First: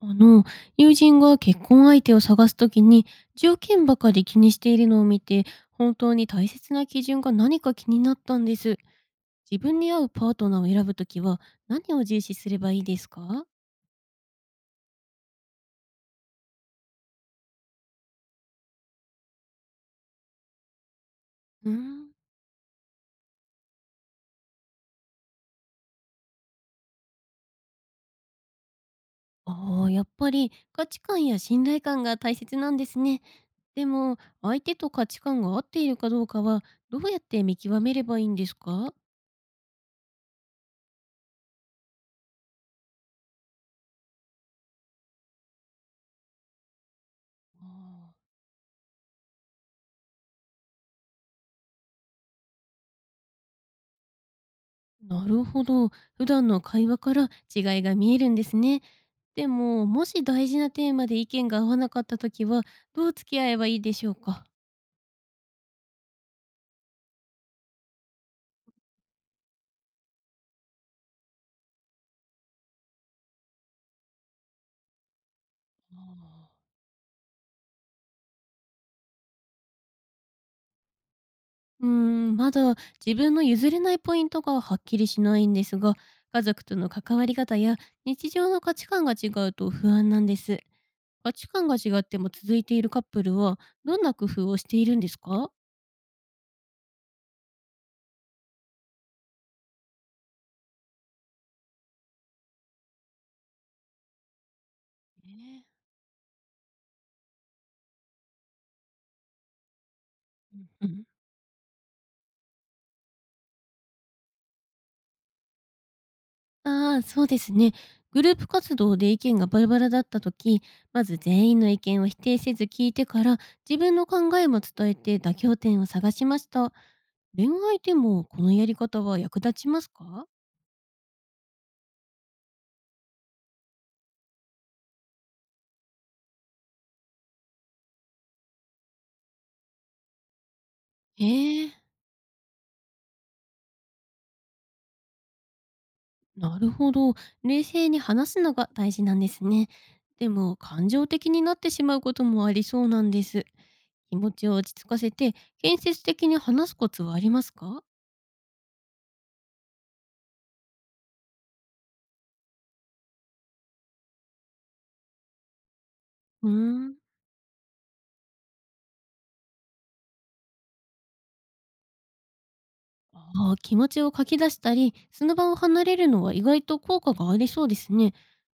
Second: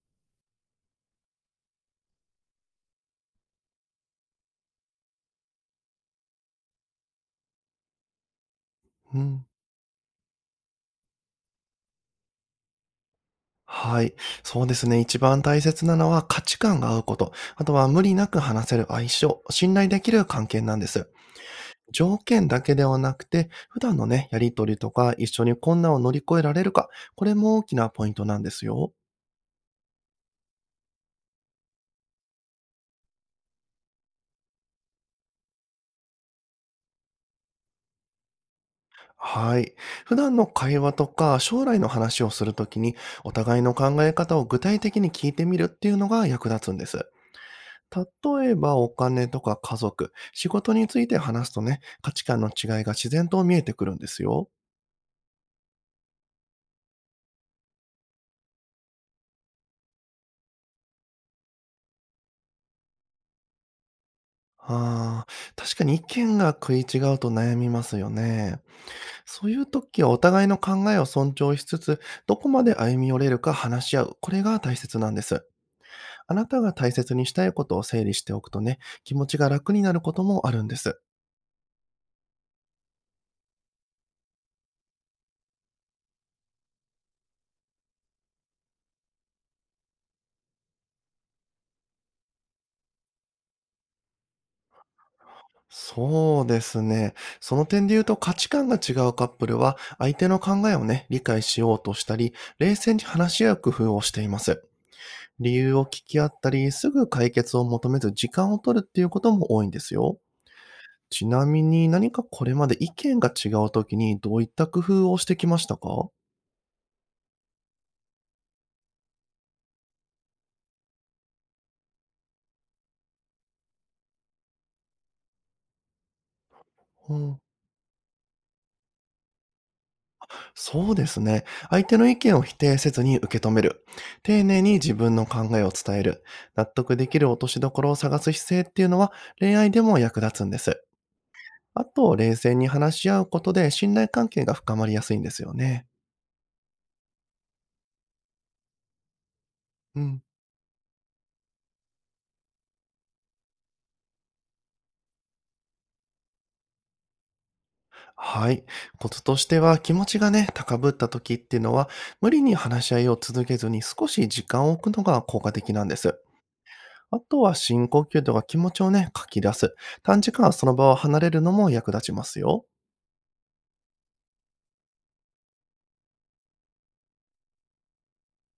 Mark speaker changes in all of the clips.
Speaker 1: あの、友人が結婚相手を探すときに、条件ばかり気にしているのを見て、本当に大切な基準が何か気になったんです。
Speaker 2: うん。
Speaker 1: 自分に合うパートナーを選ぶときは、何を重視すればいいですか？
Speaker 2: はい。そうですね。一番大切なのは価値観が合うこと。あとは無理なく話せる相性、信頼できる関係なんです。
Speaker 1: うーん。
Speaker 2: 条件だけではなくて、普段のね、やりとりとか、一緒に困難を乗り越えられるか、これも大きなポイントなんですよ。
Speaker 1: ああ、やっぱり価値観や信頼感が大切なんですね。でも、相手と価値観が合っているかどうかは、どうやって見極めればいいんですか？
Speaker 2: はい。普段の会話とか、将来の話をするときに、お互いの考え方を具体的に聞いてみるっていうのが役立つんです。
Speaker 1: あ
Speaker 2: 例えばお金とか家族、仕事について話すとね、価値観の違いが自然と見えてくるんですよ。
Speaker 1: ー、なるほど。普段の会話から違いが見えるんですね。でも、もし大事なテーマで意見が合わなかった時は、どう付き合えばいいでしょうか？
Speaker 2: ああ、確かに意見が食い違うと悩みますよね。そういう時はお互いの考えを尊重しつつ、どこまで歩み寄れるか話し合う。これが大切なんです。あな
Speaker 1: あ
Speaker 2: たが大切にしたいことを整理しておくとね、気持ちが楽になることもあるんです。
Speaker 1: ー、うーん、まだ自分の譲れないポイントがはっきりしないんですが、家族との関わり方や日常の価値観が違うと不安なんです。価値観が違っても続いているカップルは、どんな工夫をしているんですか？
Speaker 2: そうですね。その点で言うと価値観が違うカップルは相手の考えをね、理解しようとしたり、冷静に話し合う工夫をしています。理由
Speaker 1: ね。
Speaker 2: を聞き合ったり、すぐ解決を求めず時間を取るっていうことも多いんですよ。
Speaker 1: うん。
Speaker 2: ちなみに何かこれまで意見が違う時にどういった工夫をしてきましたか。
Speaker 1: ああ、そうですね。グループ活動で意見がバラバラだった時、まず全員の意見を否定せず聞いてから、自分の考えも伝えて妥協点を探しました。
Speaker 2: うん。
Speaker 1: 恋愛でもこのやり方は役立ちますか？
Speaker 2: そうですね。相手の意見を否定せずに受け止める。丁寧に自分の考えを伝える。納得できる落としどころを探す姿勢っていうのは恋愛でも役立つんです。
Speaker 1: へえ、
Speaker 2: あと、冷静に話し合うことで信頼関係が深まりやすいんですよね。
Speaker 1: なるほど。冷静に話すのが大事なんですね。
Speaker 2: うん。
Speaker 1: でも、感情的になってしまうこともありそうなんです。気持ちを落ち着かせて、建設的に話すコツはありますか？
Speaker 2: はい。コツとしては気持ちがね、高ぶった時っていうのは無理に話し合いを続けずに少し時間を置くのが効果的なんです。
Speaker 1: うーん。
Speaker 2: あとは深呼吸とか気持ちをね、書き出す。短時間その場を離れるのも役立ちますよ。
Speaker 1: ああ、気持ちを書き出したり、その場を離れるのは意外と効果がありそうですね。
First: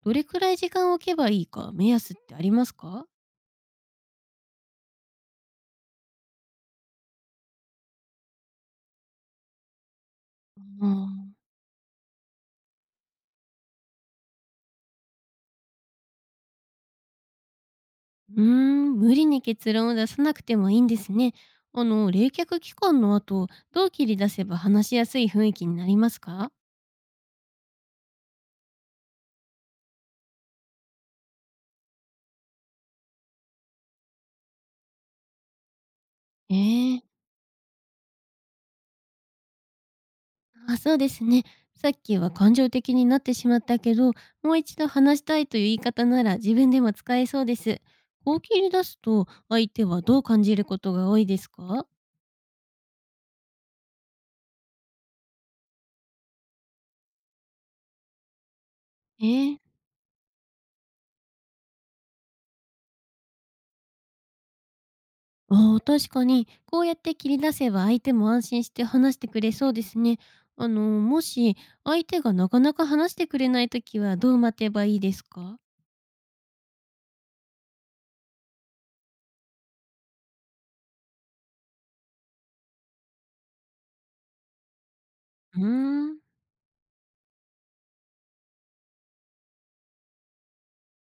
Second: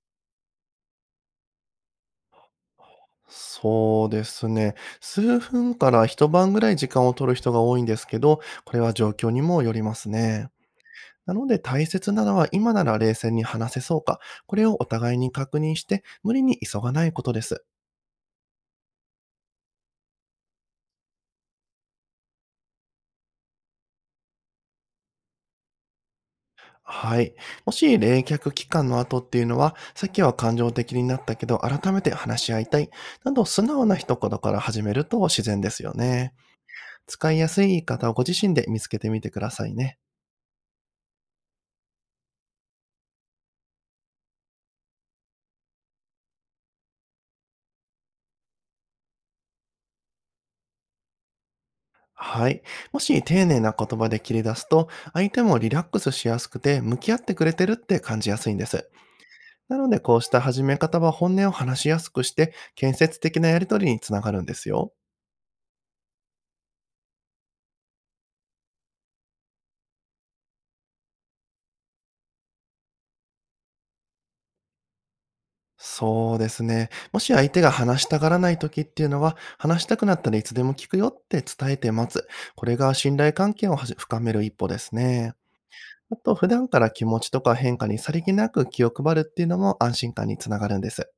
Speaker 1: どれくらい時間を置けばいいか目安ってありますか？
Speaker 2: そうですね。数分から一晩ぐらい時間を取る人が多いんですけど、これは状況にもよりますね。
Speaker 1: あー、
Speaker 2: なので大切なのは今なら冷静に話せそうか、これをお互いに確認して無理に急がないことです。
Speaker 1: うーん、無理に結論を出さなくてもいいんですね。冷却期間の後、どう切り出せば話しやすい雰囲気になりますか？
Speaker 2: はい。もし冷却期間の後っていうのは、さっきは感情的になったけど改めて話し合いたい、など素直な一言から始めると自然ですよね。
Speaker 1: ええ。
Speaker 2: 使いやすい言い方をご自身で見つけてみてくださいね。
Speaker 1: あ、そうですね。さっきは感情的になってしまったけど、もう一度話したいという言い方なら自分でも使えそうです。こう切り出すと相手はどう感じることが多いですか？
Speaker 2: はい。もし丁寧な言葉で切り出すと、相手もリラックスしやすくて、向き合ってくれてるって感じやすいんです。
Speaker 1: えー、
Speaker 2: なので、こうした始め方は本音を話しやすくして、建設的なやりとりにつながるんですよ。
Speaker 1: あー、確かに、こうやって切り出せば相手も安心して話してくれそうですね。もし相手がなかなか話してくれないときはどう待てばいいですか？
Speaker 2: そうですね。もし相手が話したがらない時っていうのは、話したくなったらいつでも聞くよって伝えて待つ。これが信頼関係をはじ深める一歩ですね。
Speaker 1: うー
Speaker 2: あ
Speaker 1: ん。
Speaker 2: と、普段から気持ちとか変化にさりげなく気を配るっていうのも安心感につながるんです。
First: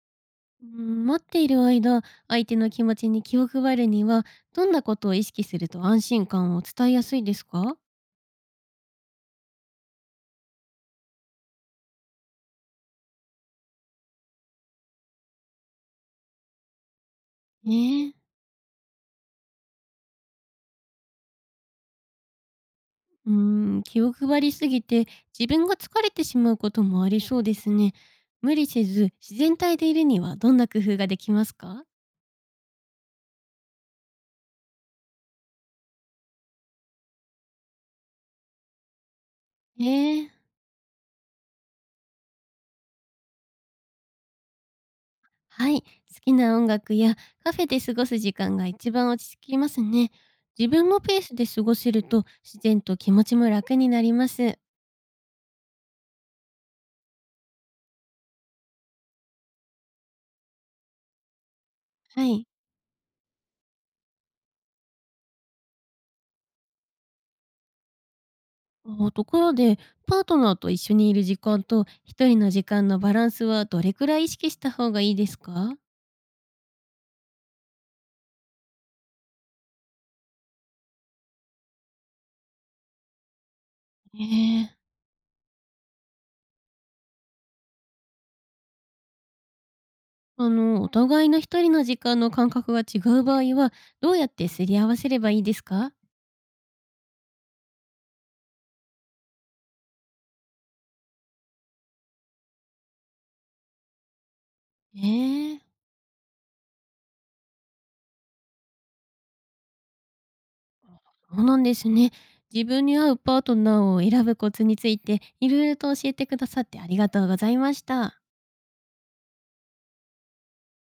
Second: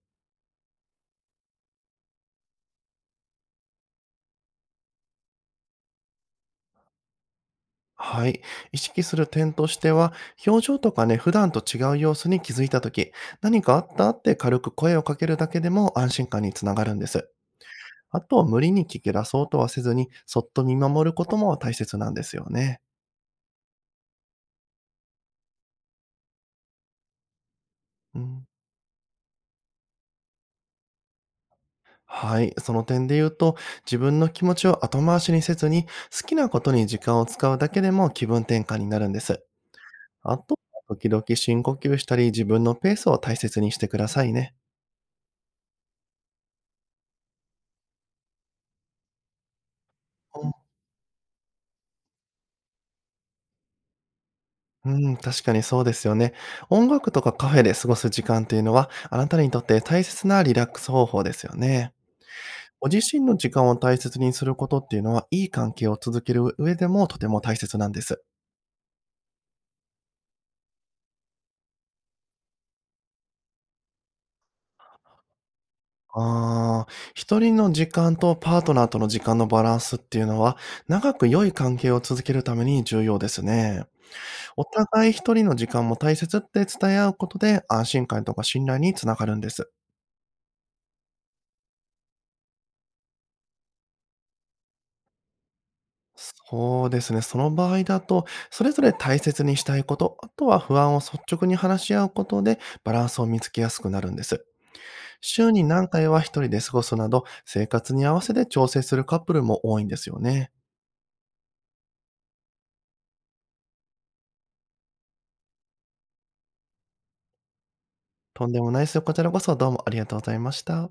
Speaker 1: うん、待っている間、相手の気持ちに気を配るには、どんなことを意識すると安心感を伝えやすいですか？
Speaker 2: はい。意識する点としては、表情とかね、普段と違う様子に気づいたとき、何かあったって軽く声をかけるだけでも安心感につながるんです。
Speaker 1: ねえ。
Speaker 2: あとは無理に聞き出そうとはせずに、そっと見守ることも大切なんですよね。
Speaker 1: うん、気を配りすぎて自分が疲れてしまうこともありそうですね。
Speaker 2: うん。
Speaker 1: 無理せず自然体でいるにはどんな工夫ができますか？
Speaker 2: はい。その点で言うと、自分の気持ちを後回しにせずに、好きなことに時間を使うだけでも気分転換になるんです。
Speaker 1: ね、え、
Speaker 2: あと、時々深呼吸したり、自分のペースを大切にしてくださいね。
Speaker 1: はい。好きな音楽やカフェで過ごす時間が一番落ち着きますね。自分のペースで過ごせると自然と気持ちも楽になります。
Speaker 2: うん、確かにそうですよね。音楽とかカフェで過ごす時間っていうのは、あなたにとって大切なリラックス方法ですよね。
Speaker 1: はい。
Speaker 2: ご自身の時間を大切にすることっていうのは、いい関係を続ける上でもとても大切なんです。
Speaker 1: あ、ところで、パートナーと一緒にいる時間と一人の時間のバランスはどれくらい意識した方がいいですか？
Speaker 2: ああ、一人の時間とパートナーとの時間のバランスっていうのは、長く良い関係を続けるために重要ですね。
Speaker 1: え
Speaker 2: お
Speaker 1: え。
Speaker 2: 互い一人の時間も大切って伝え合うことで、安心感とか信頼につながるんです。
Speaker 1: お互いの一人の時間の感覚が違う場合は、どうやってすり合わせればいいですか？
Speaker 2: そうですね。その場合だと、それぞれ大切にしたいこと、あとは不安を率直に話し合うことでバランスを見つけやすくなるんです。
Speaker 1: え
Speaker 2: 週
Speaker 1: え。
Speaker 2: に何回は一人で過ごすなど、生活に合わせて調整するカップルも多いんですよね。
Speaker 1: そうなんですね。自分に合うパートナーを選ぶコツについて、いろいろと教えてくださってありがとうございました。
Speaker 2: とんでもないですよ。こちらこそどうもありがとうございました。